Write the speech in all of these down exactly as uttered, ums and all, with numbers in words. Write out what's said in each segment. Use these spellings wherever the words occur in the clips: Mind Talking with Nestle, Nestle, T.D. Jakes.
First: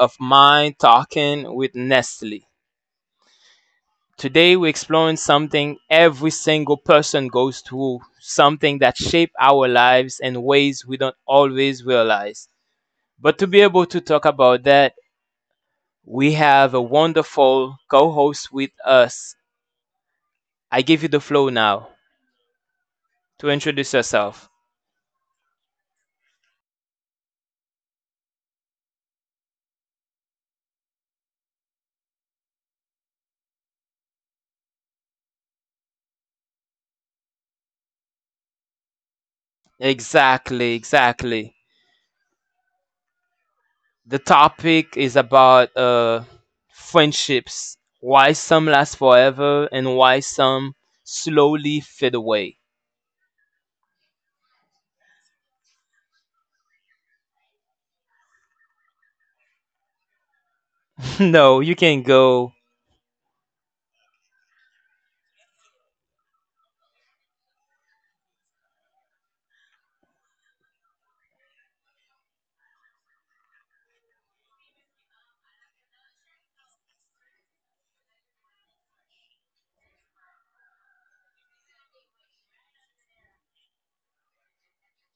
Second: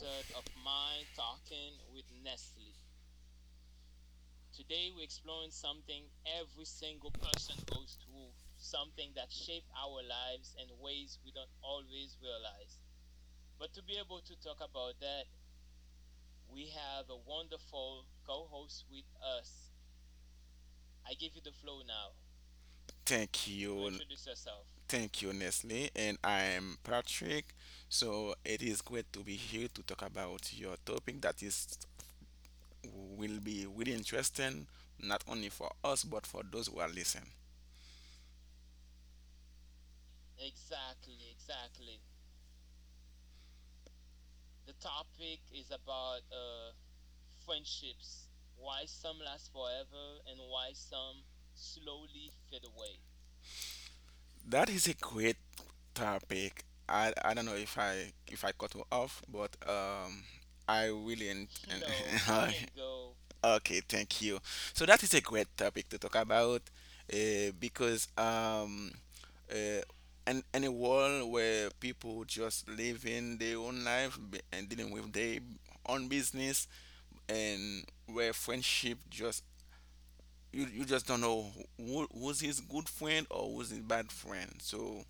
of Mind Talking with Nestle. Today, we're exploring something every single person goes through, something that shape our lives in ways we don't always realize. But to be able to talk about that, we have a wonderful co host with us. I give you the flow now to Thank introduce you. yourself. Thank you, Nestle. And I'm Patrick. So it is great to be here to talk about your topic that is will be really interesting, not only for us but for those who are listening. Exactly, exactly. The topic is about uh, friendships, why some last forever and why some slowly fade away. That is a great topic. I, I don't know if I if I cut you off, but um, I really en- No, you can go. en- okay, thank you. So that is a great topic to talk about, uh, because um, uh, in, in a world where people just living their own life b- and dealing with their own business, and where friendship just you you just don't know who was his good friend or was his bad friend. So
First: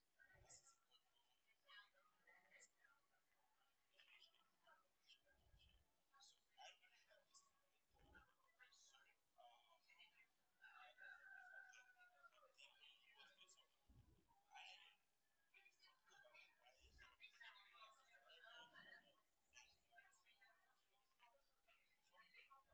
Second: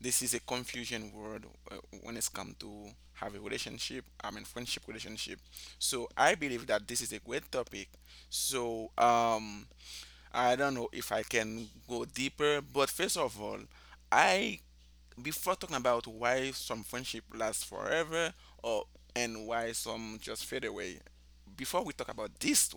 this is a confusion word uh, when it's come to have a relationship. I mean friendship relationship. So I believe that this is a great topic. So um I don't know if I can go deeper, but first of all, I before talking about why some friendship lasts forever or and why some just fade away. Before we talk about this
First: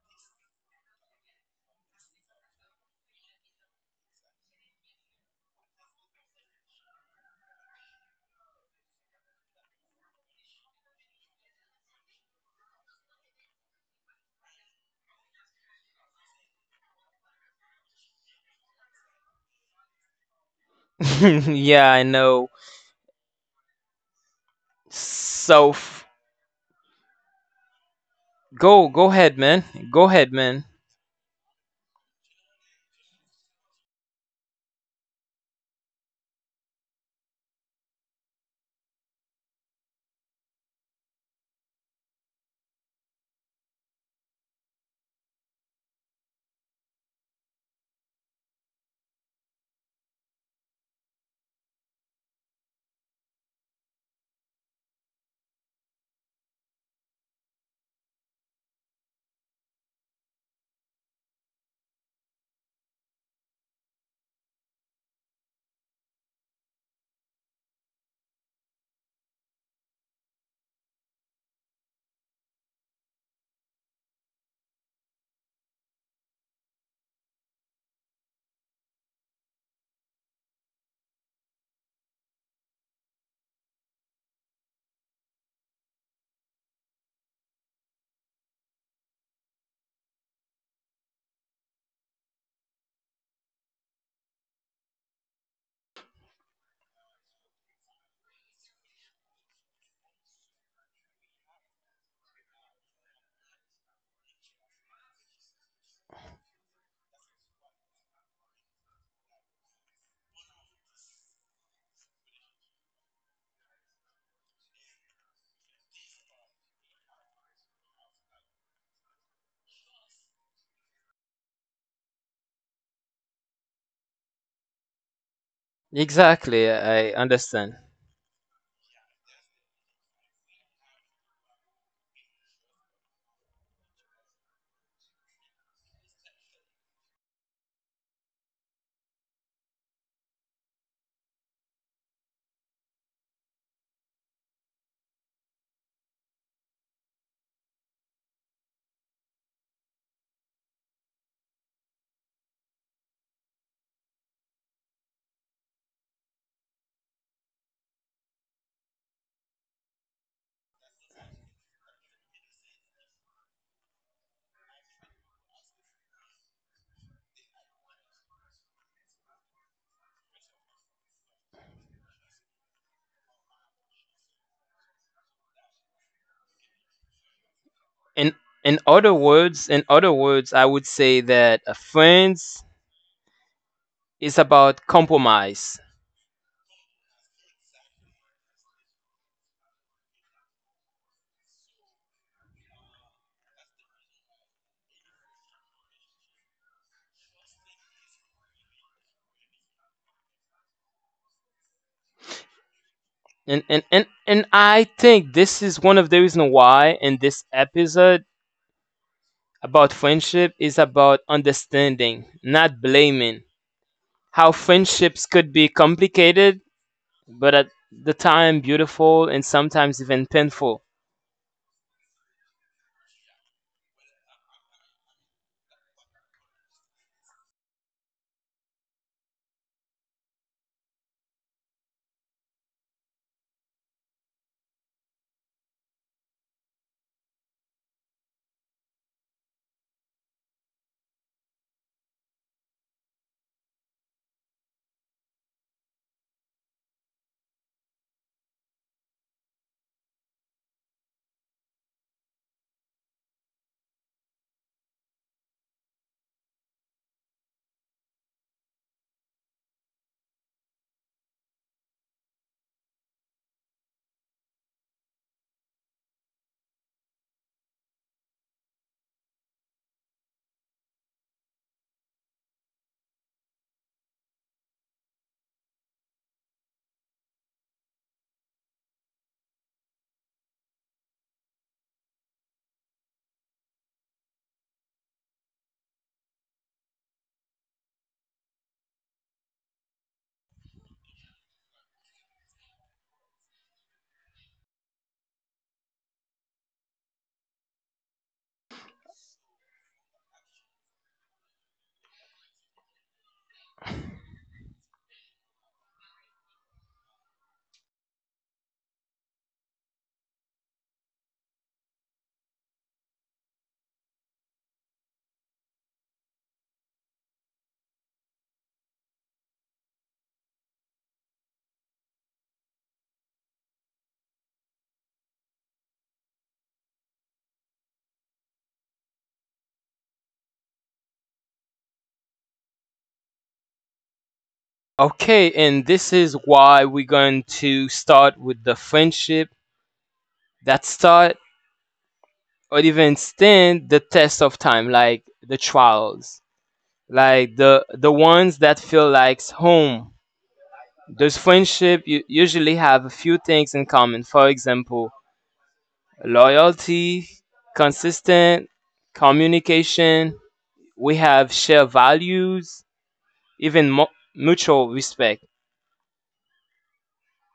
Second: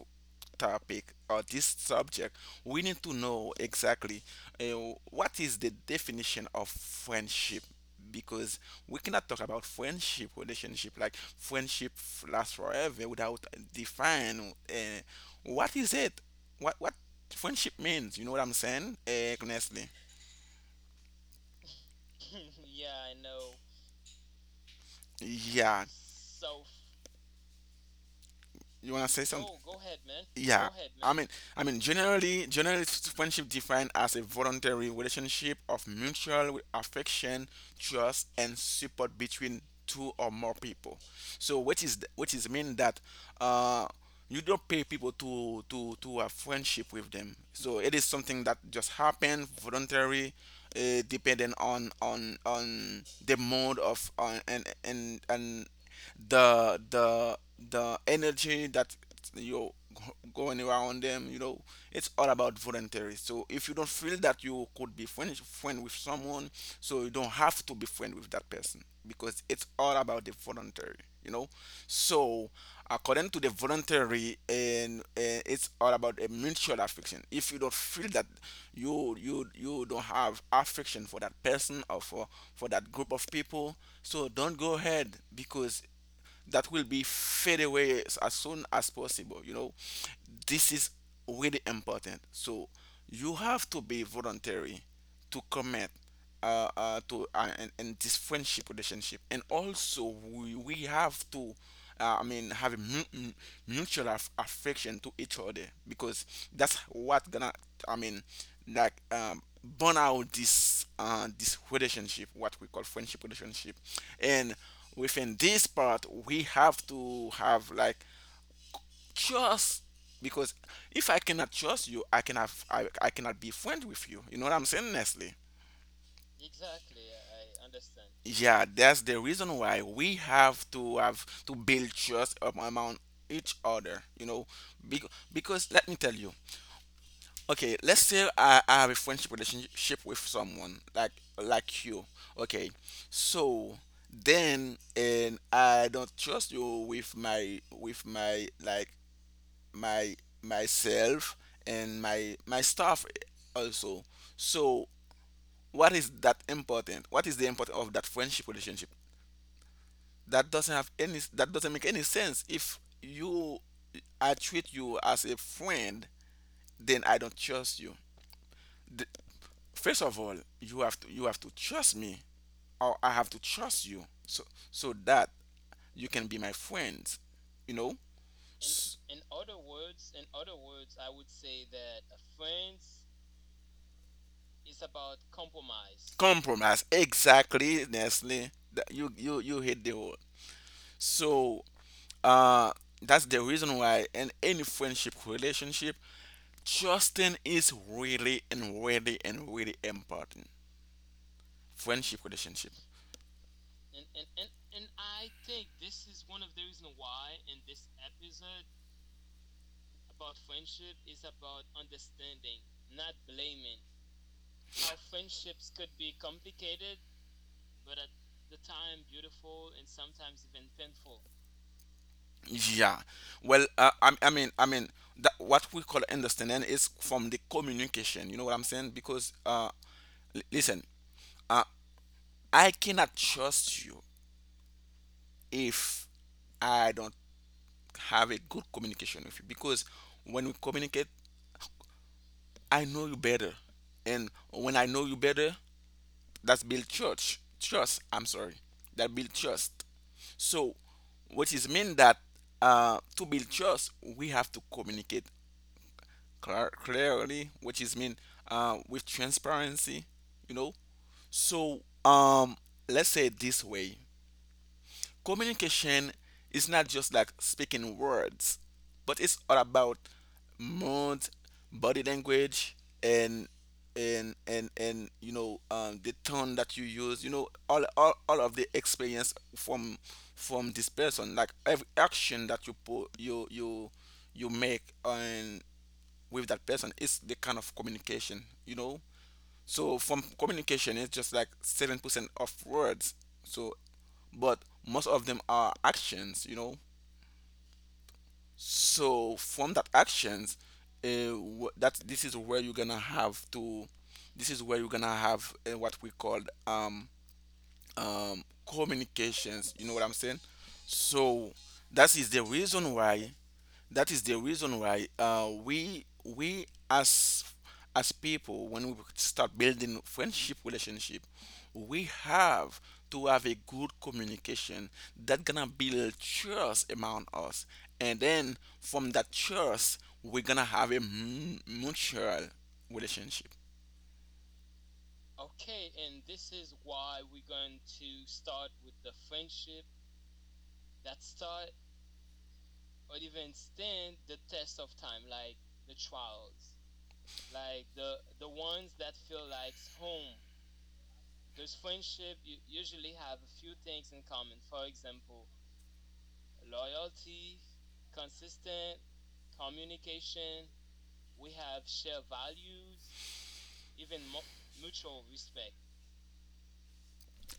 topic or this subject, we need to know exactly uh, what is the definition of friendship because we cannot talk about friendship relationship like friendship f- lasts forever without define uh, what is it what what friendship means. You know what I'm saying? Uh, honestly, Yeah, I know. So yeah. f- go You go wanna say ahead, something? man. Go ahead, man. Yeah, I mean, I mean, generally, generally, it's friendship defined as a voluntary relationship of mutual affection, trust, and support between two or more people. So, which is which is mean that uh, you don't pay people to to to have friendship with them. So, it is something that just happened voluntary, uh, depending on on on the mode of on and and and the the the energy that you're going around them, you know. It's all about voluntary, so if you don't feel that you could be friend, friend with someone, so you don't have to be friend with that person because it's all about the voluntary, you know. So according to the voluntary and uh, it's all about a mutual affection. If you don't feel that you you you don't have affection for that person or for for that group of people, so don't go ahead because that will be fade away as, as soon as possible. You know, this is really important. So you have to be voluntary to commit uh, uh, to uh, and, and this friendship relationship, and also, we, we have to. Uh, I mean, have a mu- mu- mutual aff- affection to each other because that's what gonna. I mean, like, um, burn out this uh, this relationship, what we call friendship relationship, and within this part we have to have like trust because if I cannot trust you, I cannot i, I cannot be friend with you. You know what I'm saying, Nestle? Exactly, I understand. Yeah, that's the reason why we have to have to build trust up among each other, you know. Because, because let me tell you, okay, let's say I, I have a friendship relationship with someone like like you, okay. So then and I don't trust you with my with my like my myself and my my staff also. So what is that important, what is the importance of that friendship relationship that doesn't have any, that doesn't make any sense. If you I treat you as a friend then I don't trust you, the, first of all you have to you have to trust me or I have to trust you so so that you can be my friend, you know. In In in S- other words, in other words, I would say that uh, friends is about compromise. Compromise, exactly, Nestle. That you you you hit the word. So uh that's the reason why in any friendship relationship, trusting is really and really and really important, friendship relationship. And and, and and I think this is one of the reasons why in this episode about friendship is about understanding, not blaming. How friendships could be complicated, but at the time beautiful and sometimes even painful. Yeah, well, uh, I, I mean, i mean that what we call understanding is from the communication. You know what I'm saying? Because uh l- listen, uh, I cannot trust you if I don't have a good communication with you, because when we communicate, I know you better, and when I know you better, that's build church trust. I'm sorry, that build trust. So, which is mean that uh, to build trust, we have to communicate clar- clearly, which is mean uh, with transparency, you know. So, um, let's say it this way: communication is not just like speaking words, but it's all about mood, body language, and and and and you know, um, the tone that you use. You know, all, all all of the experience from from this person, like every action that you put you you you make and with that person, is the kind of communication. You know, so from communication, it's just like seven percent of words. So, but most of them are actions, you know. So from that actions, uh, wh- that this is where you're gonna have to, this is where you're gonna have uh, what we call um, um, communications. You know what I'm saying? So that is the reason why that is the reason why uh, we we as as people, when we start building friendship relationship, we have to have a good communication that gonna build trust among us, and then from that trust, we're gonna have a mu- mutual relationship. Okay, and this is why we're going to start with the friendship that start or even stand the test of time, like the trials, like the the ones that feel like home. Those friendship u- usually have a few things in common. For example, loyalty, consistent communication. We have shared values, even mu- mutual respect,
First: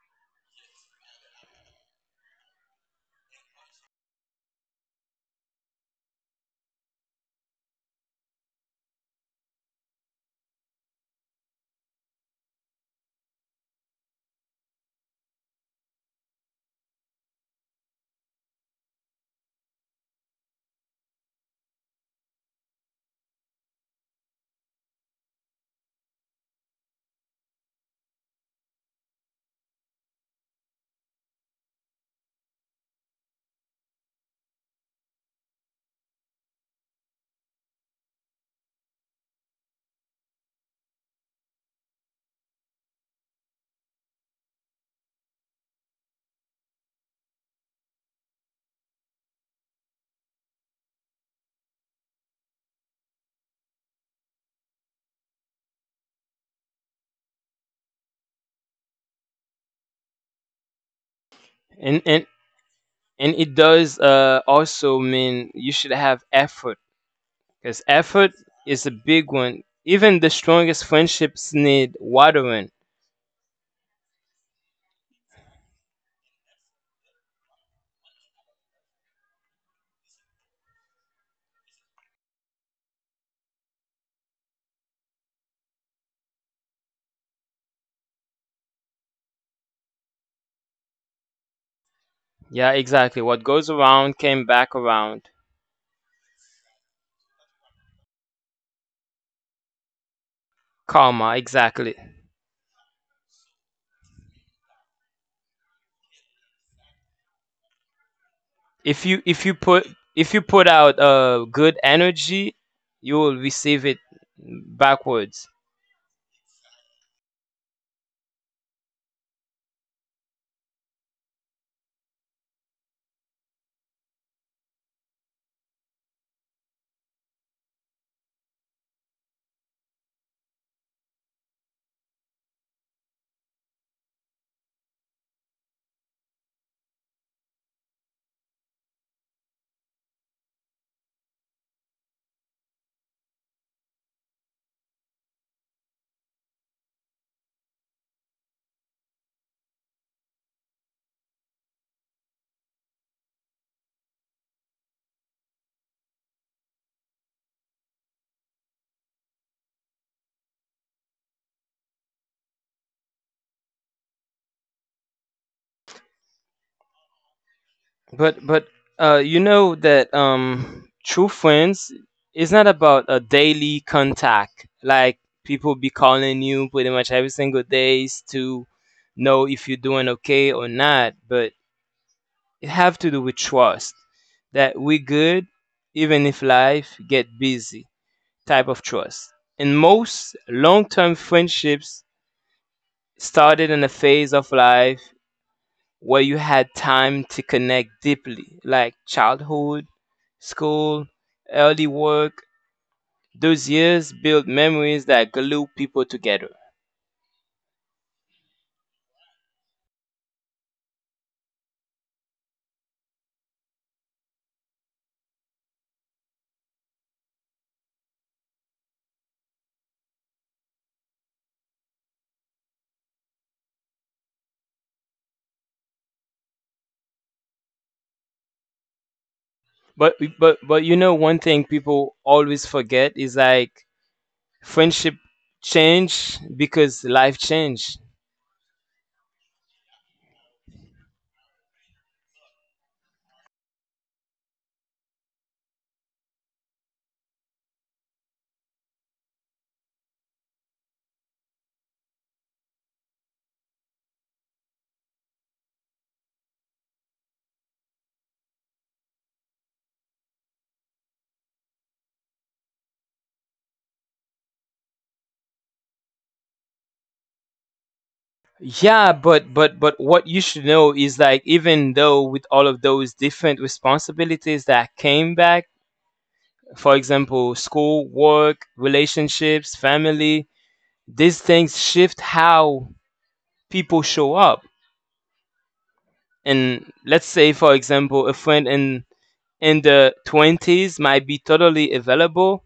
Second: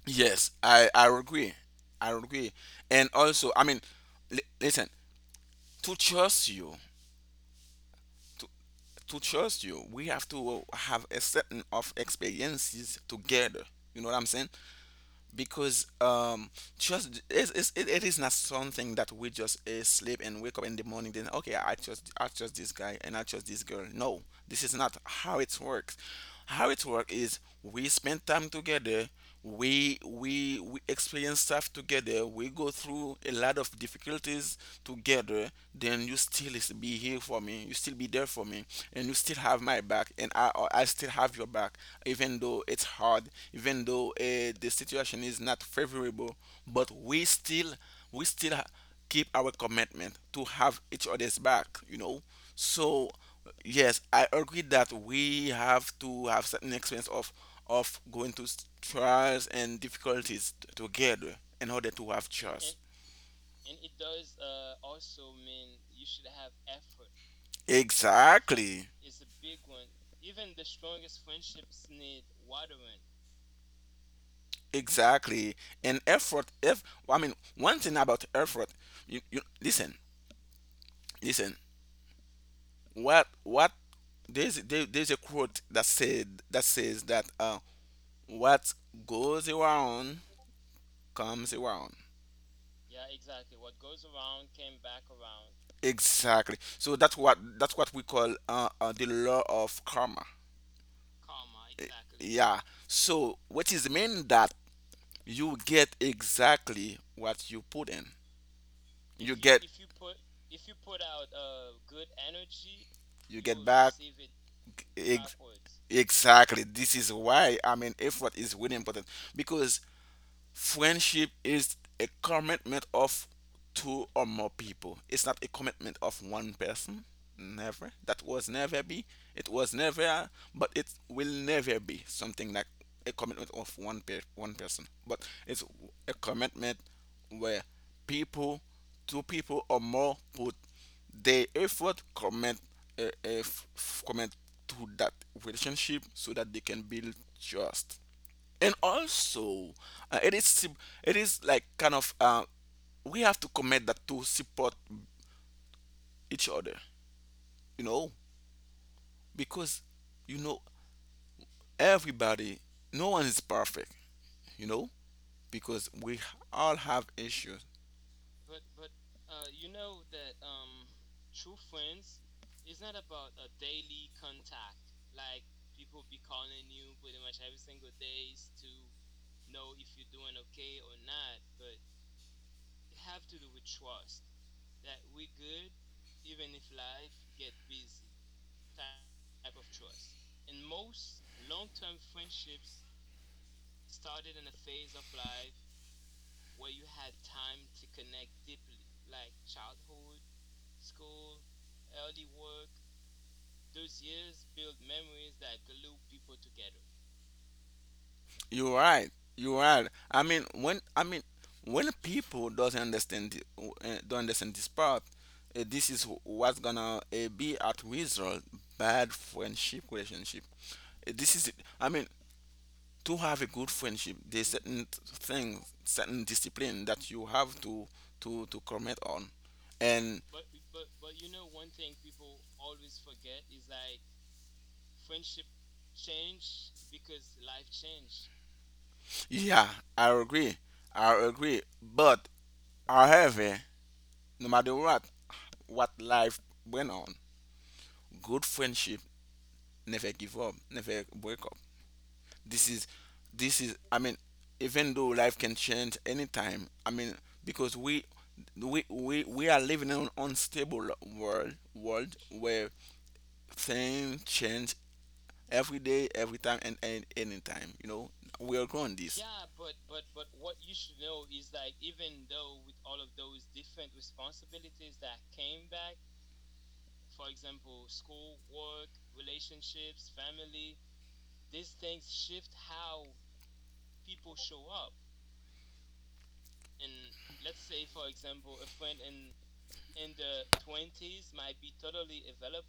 Yes, I I agree. I agree. And also, I mean, li- listen, to trust you, to trust you, we have to have a certain of experiences together. You know what I'm saying? Because um, trust is is it, it is not something that we just uh, sleep and wake up in the morning. Then, okay, I trust I trust this guy and I trust this girl. No, this is not how it works. How it works is we spend time together, we we we experience stuff together, we go through a lot of difficulties together. Then you still is be here for me, you still be there for me, and you still have my back, and i i still have your back, even though it's hard, even though uh, the situation is not favorable, but we still we still ha- keep our commitment to have each other's back, you know. So yes, I agree that we have to have certain experience of of going to s- trials and difficulties t- together in order and to have, and okay, trust. and it does uh, also mean you should have effort, because effort is Exactly. a big one. Even the strongest friendships need watering. Exactly. And effort, if I mean one thing about effort, you, you listen, listen. What what there's there, there's a quote that said that says that uh what goes around comes around. Yeah, exactly. What goes around came back around. Exactly. So that's what that's what we call uh, uh the law of karma. Karma, exactly. Yeah. So what is mean that you get exactly what you put in. If you You if you get, put if you put out uh good energy, you will you get receive back, it ex- backwards. exactly. This is why I mean effort is really important because friendship is a commitment of two or more people. It's not a commitment of one person. Never. That was never be. It was never, but it will never be something like a commitment of one per- one person. But it's a commitment where people, two people or more, put their effort, commit, uh, uh, f- commit to that relationship so that they can build trust, and also uh, it is sup- it is like kind of uh, we have to commit that to support each other, you know, because, you know, everybody, no one is perfect, you know, because we all have issues. But but uh, you know that um, true friends is not about a daily contact. Like, people be calling you pretty much every single days to know if you're doing okay or not. But it have to do with trust that we good even if life get busy type of trust. And most long-term friendships started in a phase of life where you had time to connect deeply, like childhood, school, early work. Those years build memories that glue people together. You're right, you're right. I mean, when I mean, when people doesn't understand the, uh, don't understand this part, uh, this is wh- what's gonna uh, be at result bad friendship relationship. Uh, this is it. I mean, to have a good friendship, there's certain things, certain discipline that you have to to to comment on. But And but but you know, one thing people always forget is like friendship change because life changed. yeah, I agree. I agree. But however, no matter what, what life went on, good friendship never give up, never break up. This is this is I mean, even though life can change anytime, I mean, because we we we, we are living in an unstable world, world where things change every day, every time, and, and anytime. You know, we are growing Yeah, this. but but but what you should know is like, even though with all of those different responsibilities that came back, for example, school, work, relationships, family, these things shift how people show up. And let's say, for example, a friend in in the twenties might be totally available,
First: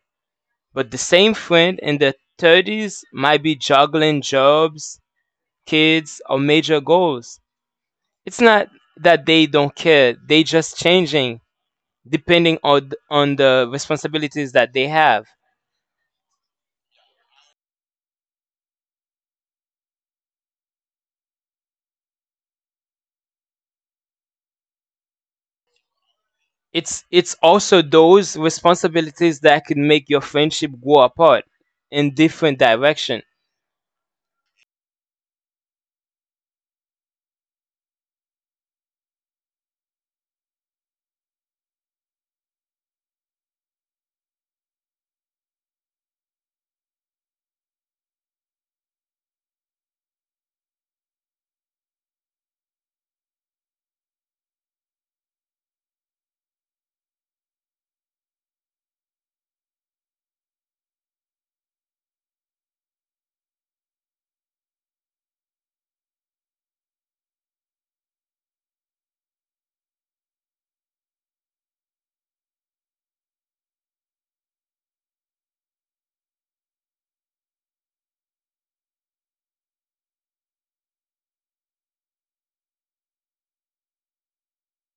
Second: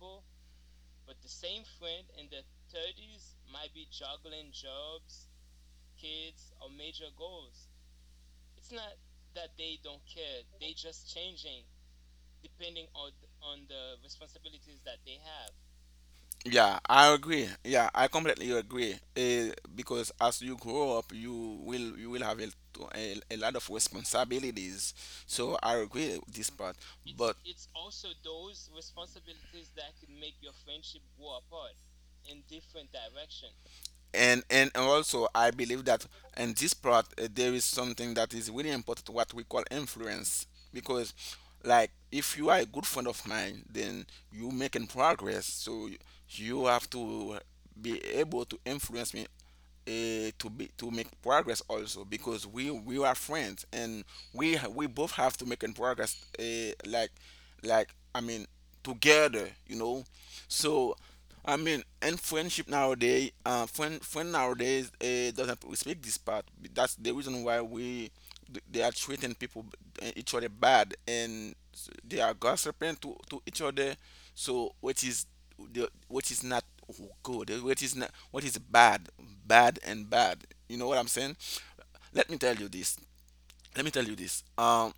but the same friend in the thirties might be juggling jobs, kids, or major goals. It's not that they don't care, they just changing depending on th- on the responsibilities that they have. Yeah, I agree. Yeah, I completely agree. Uh, because as you grow up, you will you will have a, a, a lot of responsibilities. So I agree with this part. it's But it's also those those responsibilities that can make your friendship go apart in different direction. and and and also I believe that in this part, uh, there is something that is really important, what we call influence. Because like if you are a good friend of mine, then you making progress, so you have to be able to influence me, uh, to be to make progress also, because we we are friends, and we ha- we both have to make an progress, uh, like like I mean, together you know so. I mean, and friendship nowadays, uh, friend friend nowadays, uh, doesn't respect this part. That's the reason why we th- they are treating people, uh, each other, bad, and s- they are gossiping to, to each other. So what is the what is not good, eh, what is not what is bad, bad and bad, you know what I'm saying. let me tell you this Let me tell you this. um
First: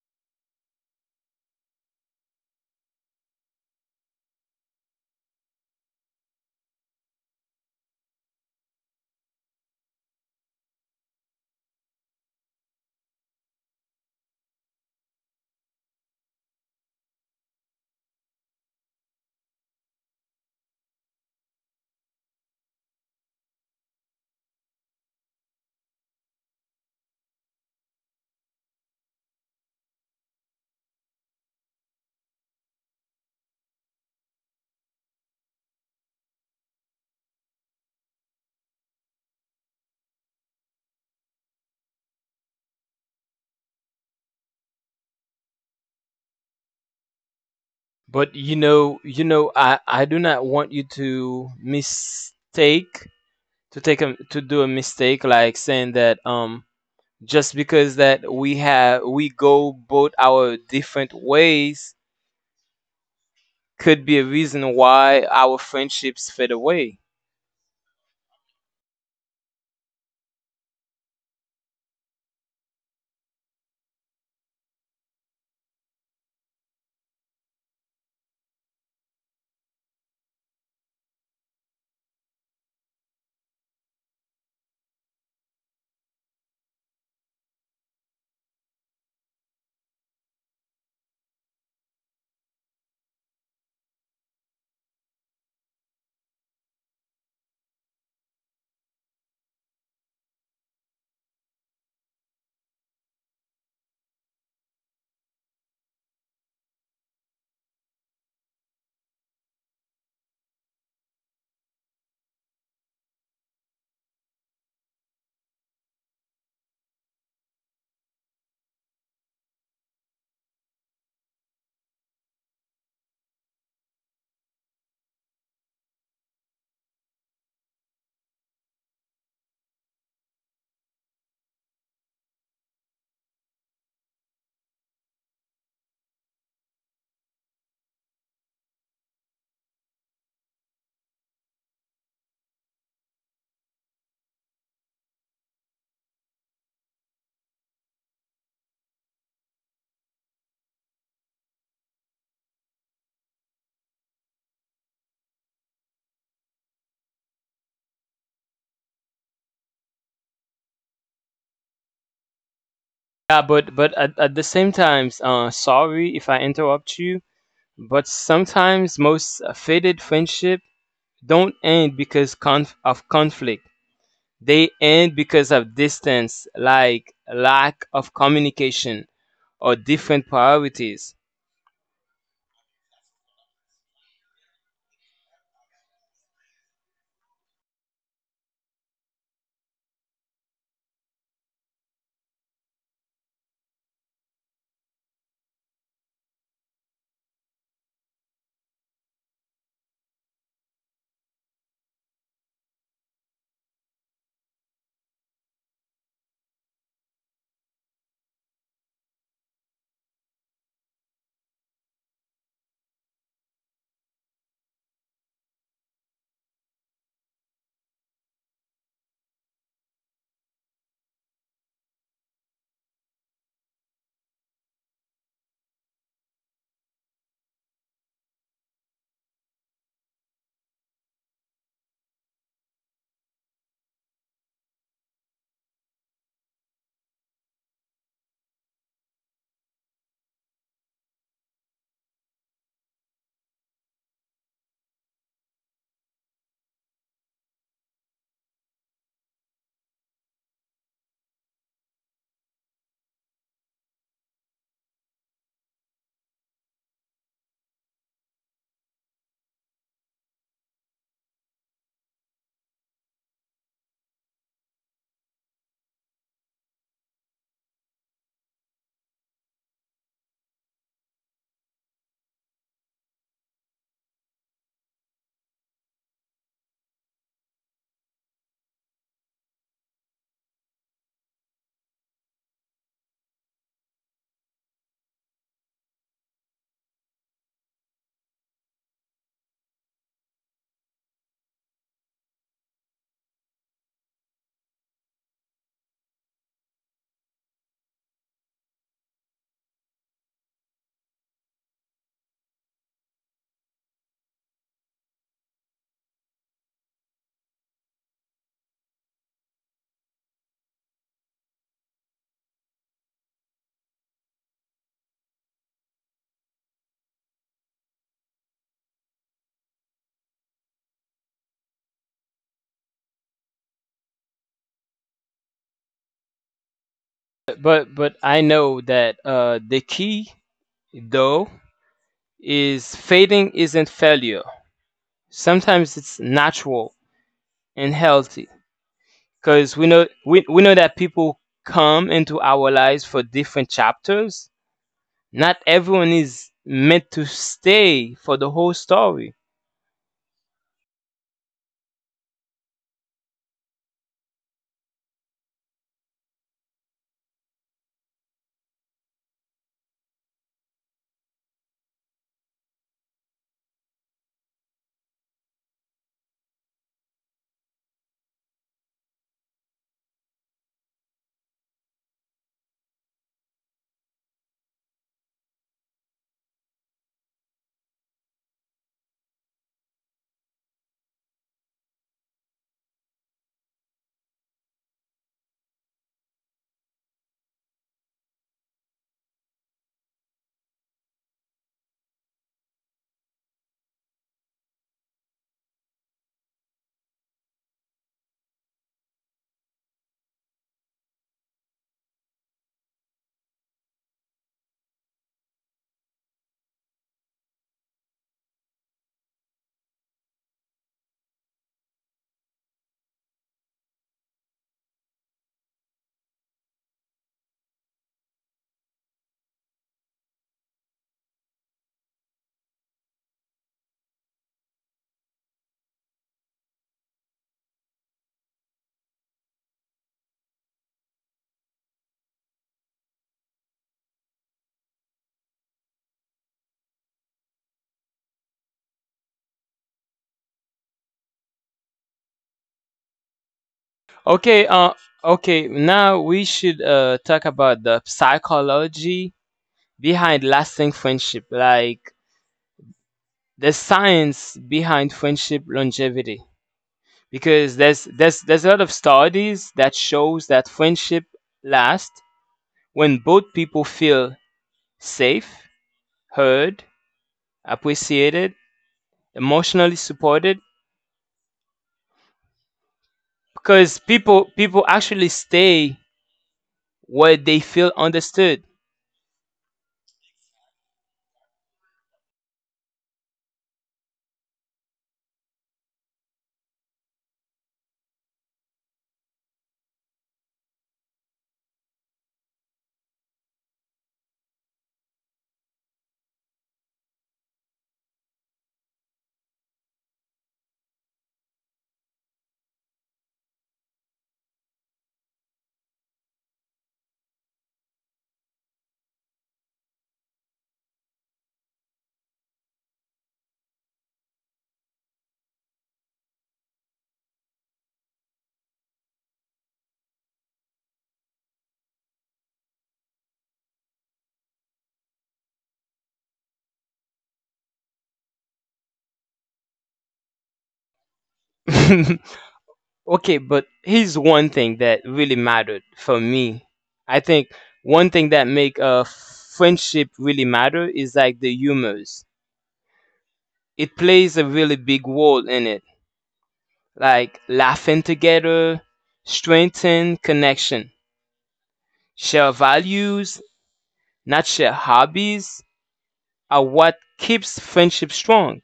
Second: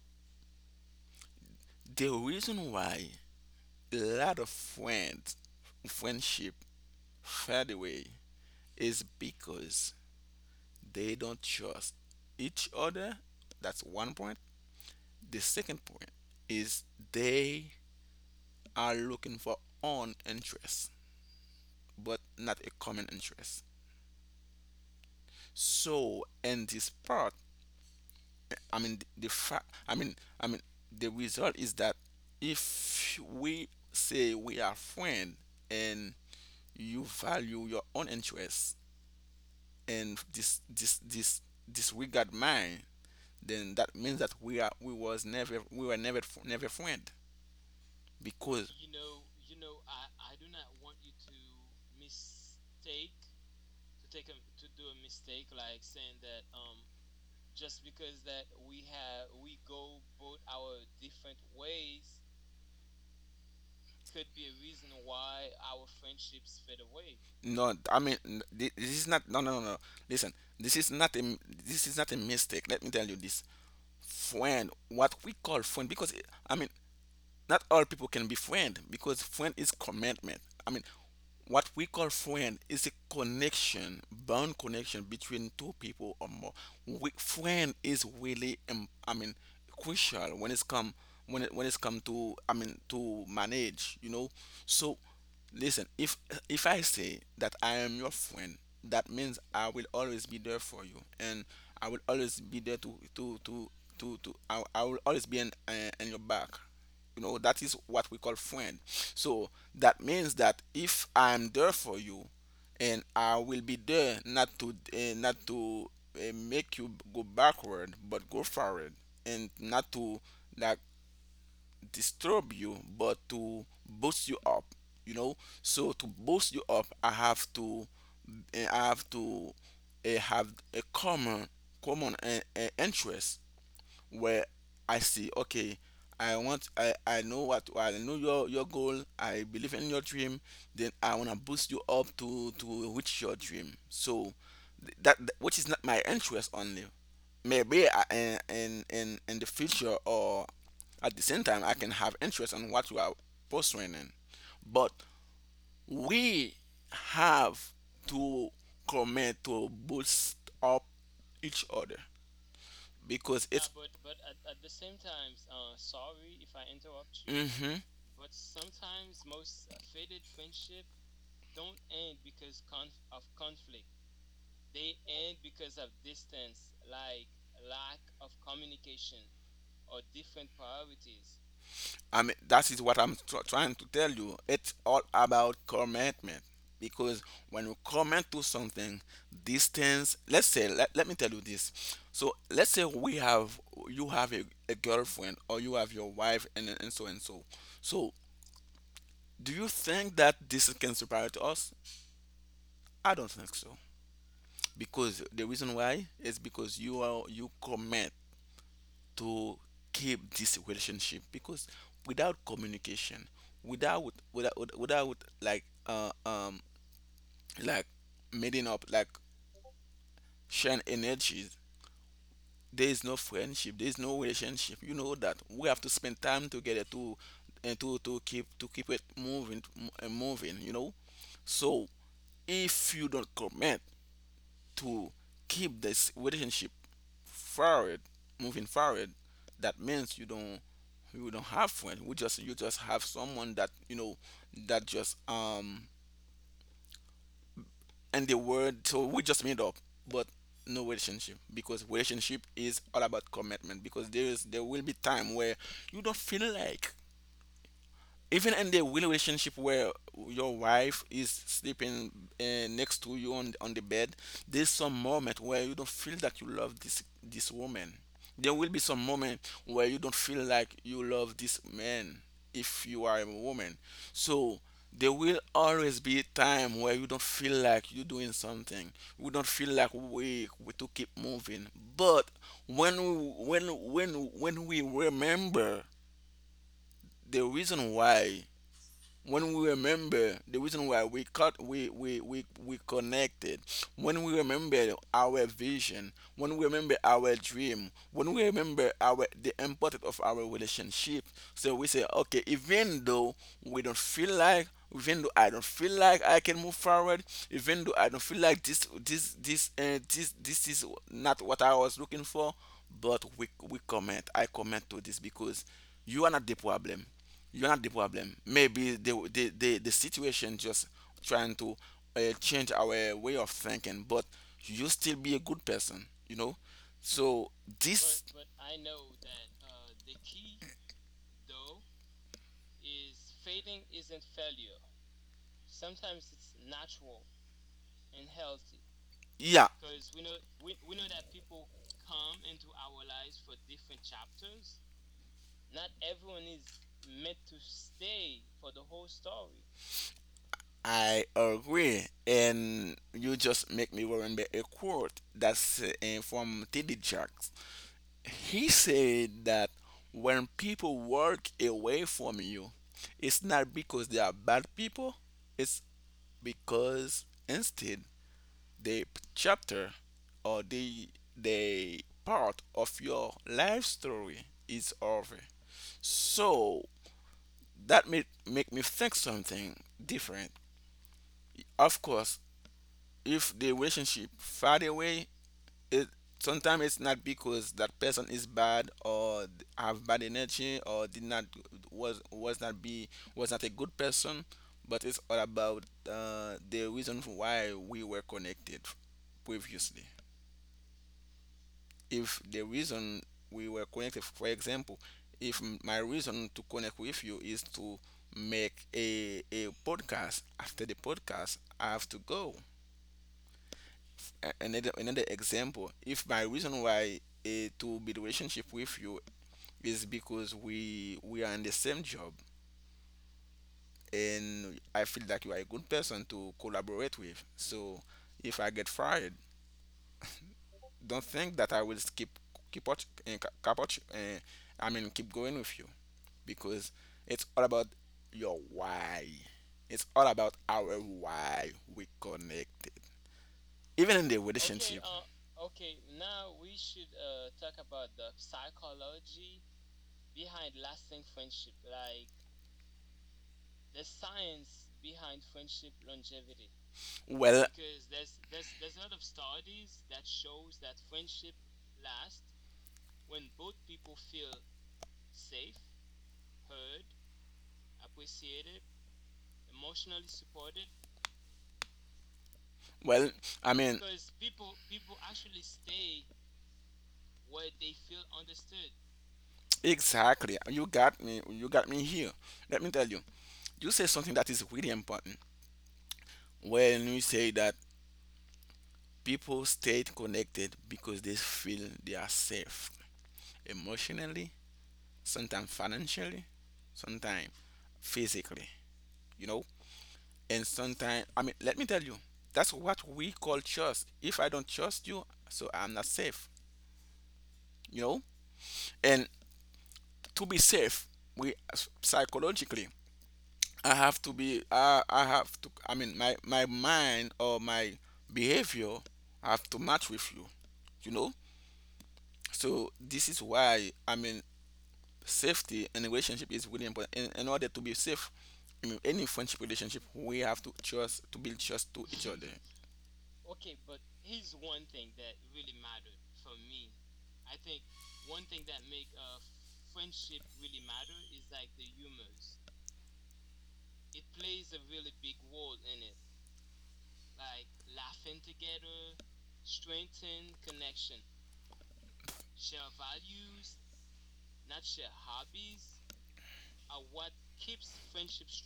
The reason why a lot of friends friendship fade away is because they don't trust each other. That's one point. The second point is they are looking for an interest, but not a common interest. So, in this part, I mean the fact, I mean, I mean the result is that if we say we are friends, and you value your own interests, and this this this disregard mine, then that means that we are we was never we were never never friend, But you because, you know, know, you know, i i do not want you to mistake mistake. to take a to do a mistake like saying that um, just because that we have we go both our different ways could be a reason why our friendships fade away. No, I mean, n- thi- this is not. No, no, no, no. Listen, this is not a. m- this is not a mistake. Let me tell you this. Friend, what we call friend, because, it- I mean, not all people can be friend, because friend is commitment. I mean, what we call friend is a connection, bond connection between two people or more. We, friend is really, um, I mean, crucial when it's come when it when it's come to, I mean, to manage, you know. So listen, if if I say that I am your friend, that means I will always be there for you, and I will always be there to to to to to. I, I will always be in, uh, in your back. You know that is what we call friend. So that means that if I am there for you, and I will be there not to uh, not to uh, make you go backward but go forward, and not to, like, disturb you, but to boost you up. You know, so to boost you up, I have to, eh, I have to, uh, have a common, common uh, uh, interest where I see, okay, I want, I, I know what, I know your, your goal. I believe in your dream. Then I want to boost you up to, to reach your dream. So th- that, th- which is not my interest only. Maybe I, in, in, in in the future or at the same time, I can have interest on what you are pursuing. In. But we have to commit to boost up each other, Yeah, because it's but but at, at the same times, uh, sorry if I interrupt you, you. Hmm. but sometimes most uh, faded friendship don't end because conf- of conflict. They end because of distance, like lack of communication or different priorities. I mean that is what I'm tr- trying to tell you. It's all about commitment, because when you commit to something, distance. Let's say let, let me tell you this. So let's say we have you have a, a girlfriend, or you have your wife, and and so and so. So do you think that distance can separate us? I don't think so, because the reason why is because you are you commit to keep this relationship. Because without communication, without without without, like, uh, um like meeting up, like sharing energies, there is no friendship, there is no relationship. You know that we have to spend time together, to and to to keep to keep it moving and moving you know so, if you don't comment to keep this relationship forward, moving forward, that means you don't you don't have friends. We just You just have someone that you know, that just um and the word, so we just made up. But no relationship, because relationship is all about commitment, because there is there will be time where you don't feel like. Even in the real relationship where your wife is sleeping, uh, next to you, on on the bed, there's some moment where you don't feel that you love this this woman. There will be some moment where you don't feel like you love this man, if you are a woman. So there will always be a time where you don't feel like you're doing something. We don't feel like we we to keep moving. But when we, when when when we remember the reason why, when we remember the reason why we cut we we we, we connected, when we remember our vision, when we remember our dream, when we remember our the importance of our relationship. So we say, okay, even though we don't feel like, even though I don't feel like I can move forward, even though I don't feel like, this this this uh, this this is not what I was looking for, but we we comment I comment to this. Because you are not the problem, you're not the problem. Maybe the the the, the situation just trying to, uh, change our way of thinking, but you still be a good person. You know. So But but this I know that uh, the key though is fading isn't failure. Sometimes it's natural and healthy, yeah, because we know we, we know that people come into our lives for different chapters. Not everyone is meant to stay for the whole story. I agree. And you just make me remember a quote that's, uh, from T D. Jakes. He said that when people walk away from you, it's not because they are bad people, it's because, instead, the chapter, or the the part of your life story is over. So that made make me think something different. Of course, if the relationship fade away, it sometimes it's not because that person is bad, or have bad energy, or did not was was not be was not a good person. But it's all about, uh, the reason why we were connected previously. If the reason we were connected, for example, if my reason to connect with you is to make a, a podcast, after the podcast I have to go. A- another, another example: if my reason why, eh, to be relationship with you is because we we are in the same job, and I feel that you are a good person to collaborate with. So if I get fired, don't think that I will skip keep out and uh, I mean keep going with you. Because it's all about your why. It's all about our why we connected. Even in the, okay, Okay, uh relationship. okay, now we should uh talk about the psychology behind lasting friendship, like the science behind friendship longevity. Well, Because there's there's there's a lot of studies that shows that friendship lasts when both people feel safe, heard, appreciated, emotionally supported, well, I mean, because people people actually stay where they feel understood. exactly. You got me. You got me here. Let me tell you. You say something that is really important when you say that people stay connected because they feel they are safe emotionally, sometimes financially, sometimes physically. You know, And sometimes, I mean, let me tell you, that's what we call trust. If I don't trust you, so I'm not safe, you know? And to be safe, we psychologically, I have to be, I, I have to, I mean, my, my mind or my behavior have to match with you, you know? So this is why, I mean, safety in a relationship is really important. In, in order to be safe, in any friendship relationship, we have to trust, to build trust to each other. Okay, but here's one thing that really mattered for me. I think one thing that make a friendship really matter is like the humors. It plays a really big role in it. Like laughing together, strengthen connection, share values, not share hobbies are what keeps friendship strong.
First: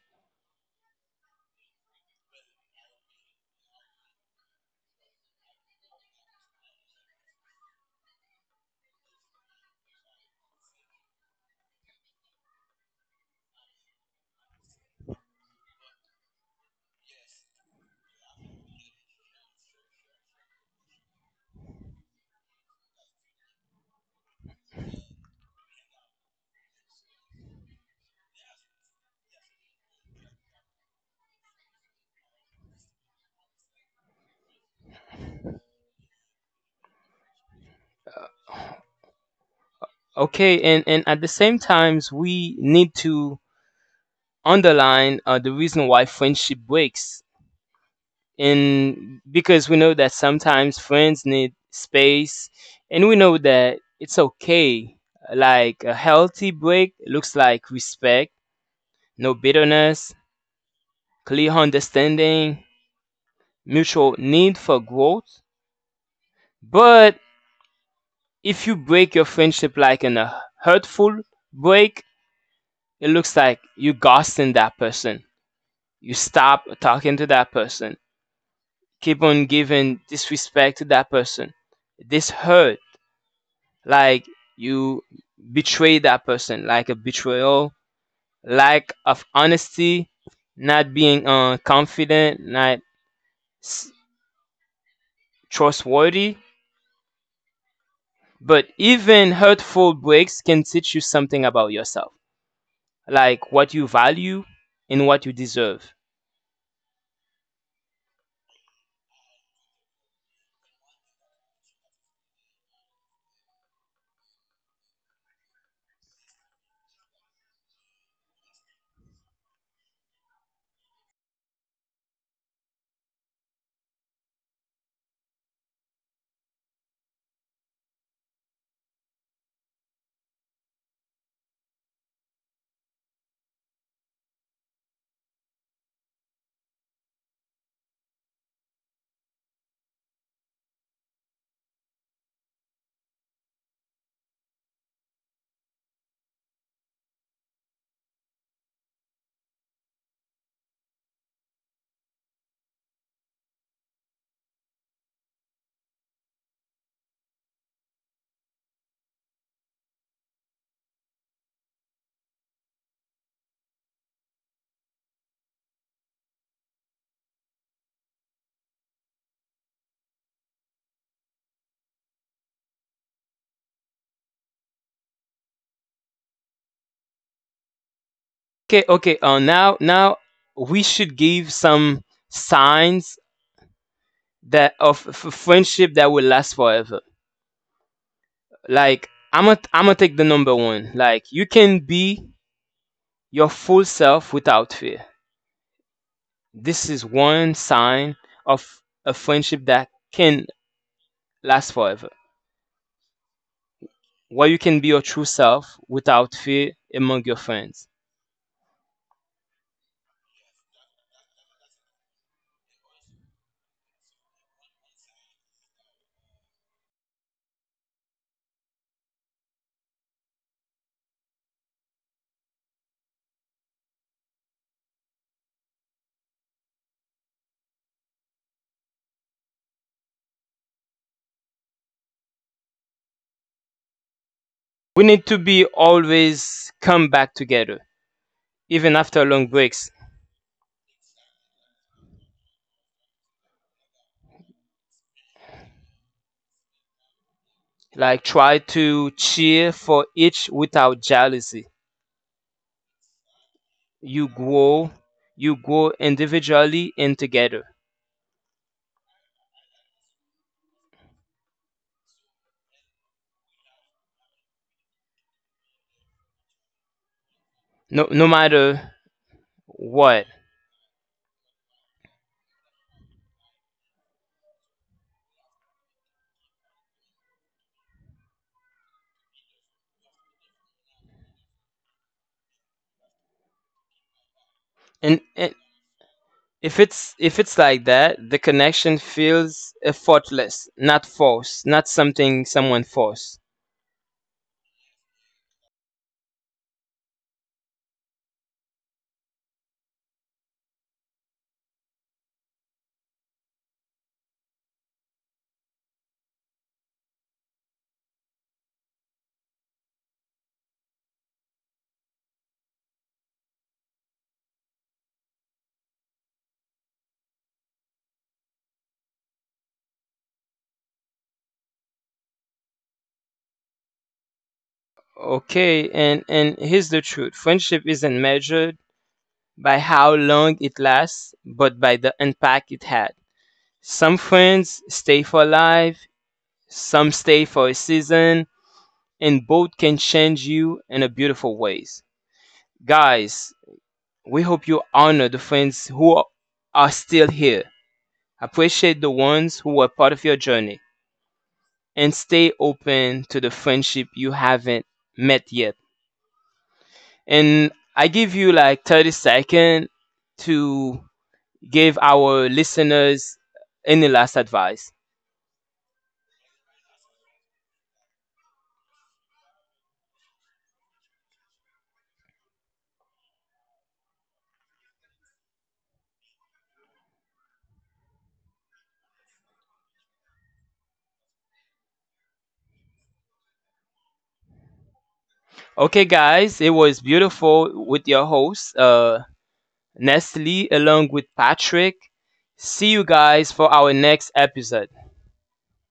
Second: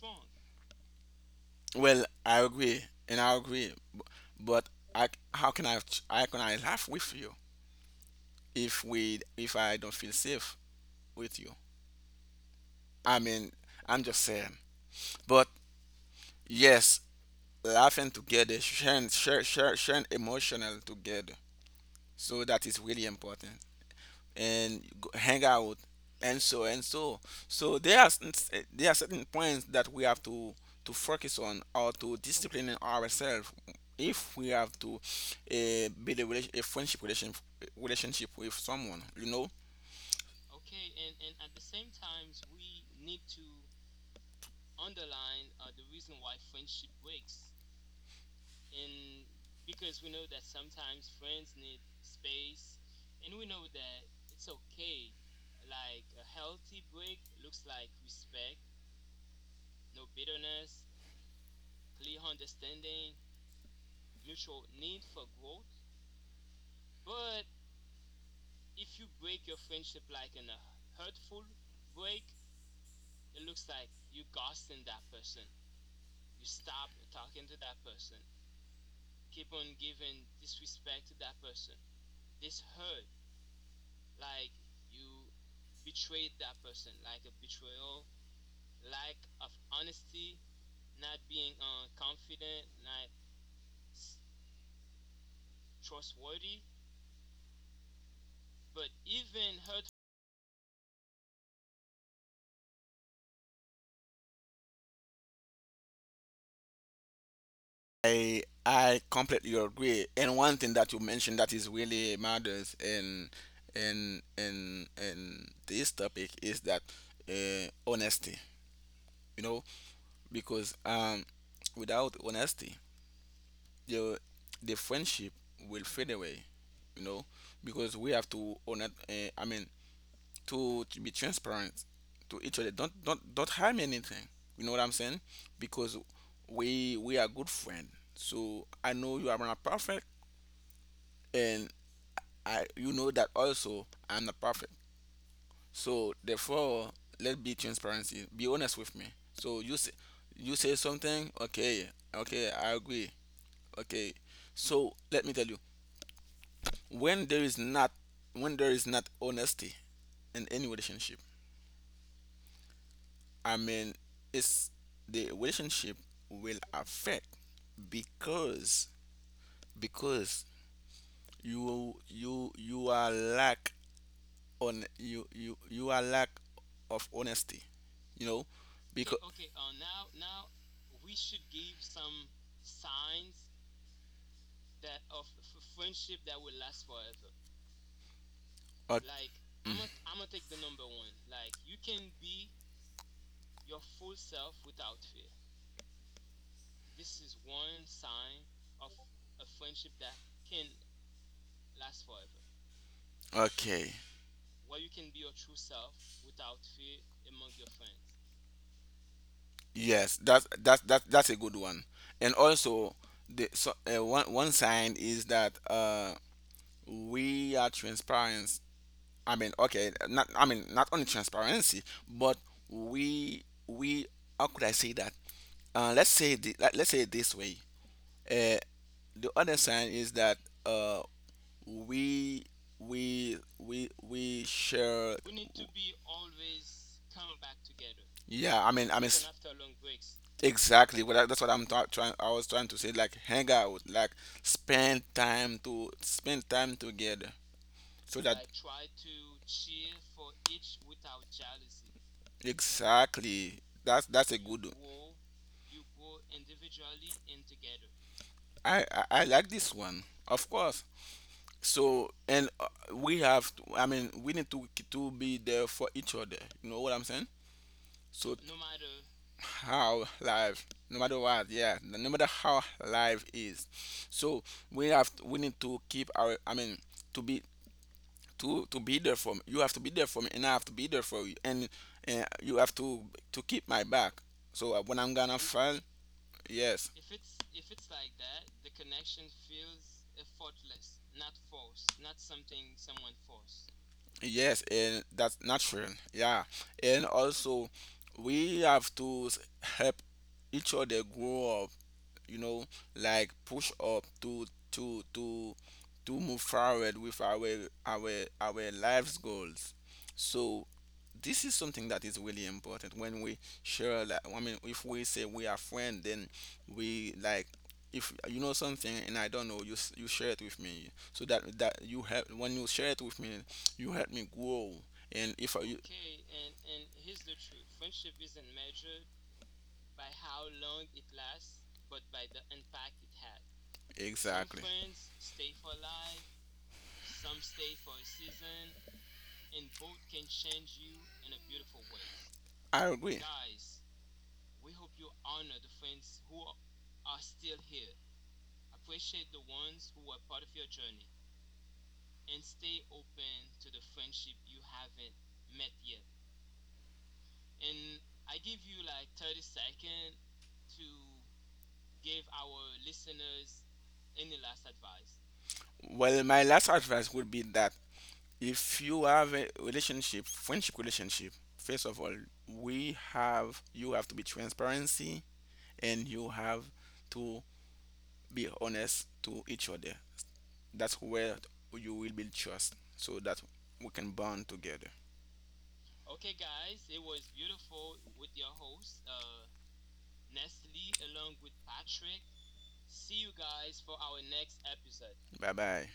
Well, I agree, and I agree. But I, how can I how can I laugh with you, if we if I don't feel safe with you? I mean, I'm just saying. But yes, laughing together, sharing share, share, sharing emotional together. So that is really important. And go- hang out and so and so. So there are certain- there are certain points that we have to to focus on, or to discipline ourselves, if we have to, uh, build a, relation, a friendship relation, relationship with someone, you know. Okay, and, and at the same times we need to underline uh, the reason why friendship breaks, and because we know that sometimes friends need space, and we know that it's okay. Like, a healthy break looks like respect, no bitterness, clear understanding, mutual need for growth. But if you break your friendship like in a hurtful break, it looks like you ghosting that person, you stop talking to that person, keep on giving disrespect to that person. This hurt, like, you betray that person, like a betrayal, lack of honesty, not being uh, confident, not s- trustworthy. But even hurtful breaks can teach you something about yourself, like what you value and what you deserve. I I completely agree. And one thing that you mentioned that is really matters in in in in this topic is that, uh, honesty. You know, because, um, without honesty, the the friendship will fade away, you know, because we have to own it. Uh, I mean, to, to be transparent to each other. Don't don't don't harm anything. You know what I'm saying? Because we we are good friends. So I know you are not perfect, and I you know that also I'm not perfect. So therefore, let be transparency. Be honest with me. So you say you say something. Okay, okay, I agree. Okay, so let me tell you, when there is not when there is not honesty in any relationship, I mean, it's the relationship will affect, because because, you you you are lack on you you you are lack of honesty you know okay okay because Yeah, uh, okay. uh, now now Now we should give some signs that of f- friendship that will last forever. now. Like Like, Like i'm gonna I'm I'm gonna gonna I'm take the gonna take number the number one. one. Like, you Like, you can can be be. your full self without fear. This is one sign of a friendship that can last forever, Okay. where you can be your true self without fear among your friends. Yes, that's that's that's that's a good one. And also, the so, uh, one one sign is that, uh, we are transparent. I mean, okay, not, I mean not only transparency. But we we, how could I say that? Uh, let's say the, let, let's say it this way. Uh, the other sign is that, uh, we we we we We share. need to be always come back together, Yeah, I mean, even I mean, after s- long breaks. exactly. What I, that's what I'm ta- trying. I was trying to say, like, hang out, like, spend time to spend time together, so Like, that try to cheer for each without jealousy. exactly. That's You that's a good grow, one. you grow individually and together. I I, I like this one, of course. So, and uh, we have. To, I mean, we need to to be there for each other. You know what I'm saying? No, no So matter how what. life No matter what, yeah, no matter how life is. So we have we need to keep our, i mean to be, to to be there for me. You have to be there for me, and I have to be there for you, and, uh, you have to to keep my back. So, uh, when I'm and, gonna and fall, if yes. it's, if it's like that, the connection feels effortless, not forced, not something someone forced. Yes, and that's natural, yeah. And also, we have to s- help each other grow, you know, like push up to to to to move forward with our our our life's goals. So this is something that is really important when we share. Like, I mean, if we say we are friend, then we like, if you know something and I don't know, you s- you share it with me, so that that you help. When you share it with me, you help me grow. And if I, Okay, you and and here's the truth: friendship isn't measured by how long it lasts, but by the impact it had. on Some Exactly, friends stay for life, some stay for a season, and both can change you in a beautiful ways. I agree. Guys, we hope you honor the friends who are still here. Appreciate the ones who were part of your journey, and stay open to the friendship you haven't met yet. And I give you like thirty seconds to give our listeners any last advice. Well, my last advice would be that if you have a relationship, friendship relationship, first of all, we have you have to be transparency, and you have to be honest to each other. That's where you will build trust so that we can bond together. Okay, guys, it was beautiful with your host, uh, Nestle, along with Patrick. See you guys for our next episode. Bye bye.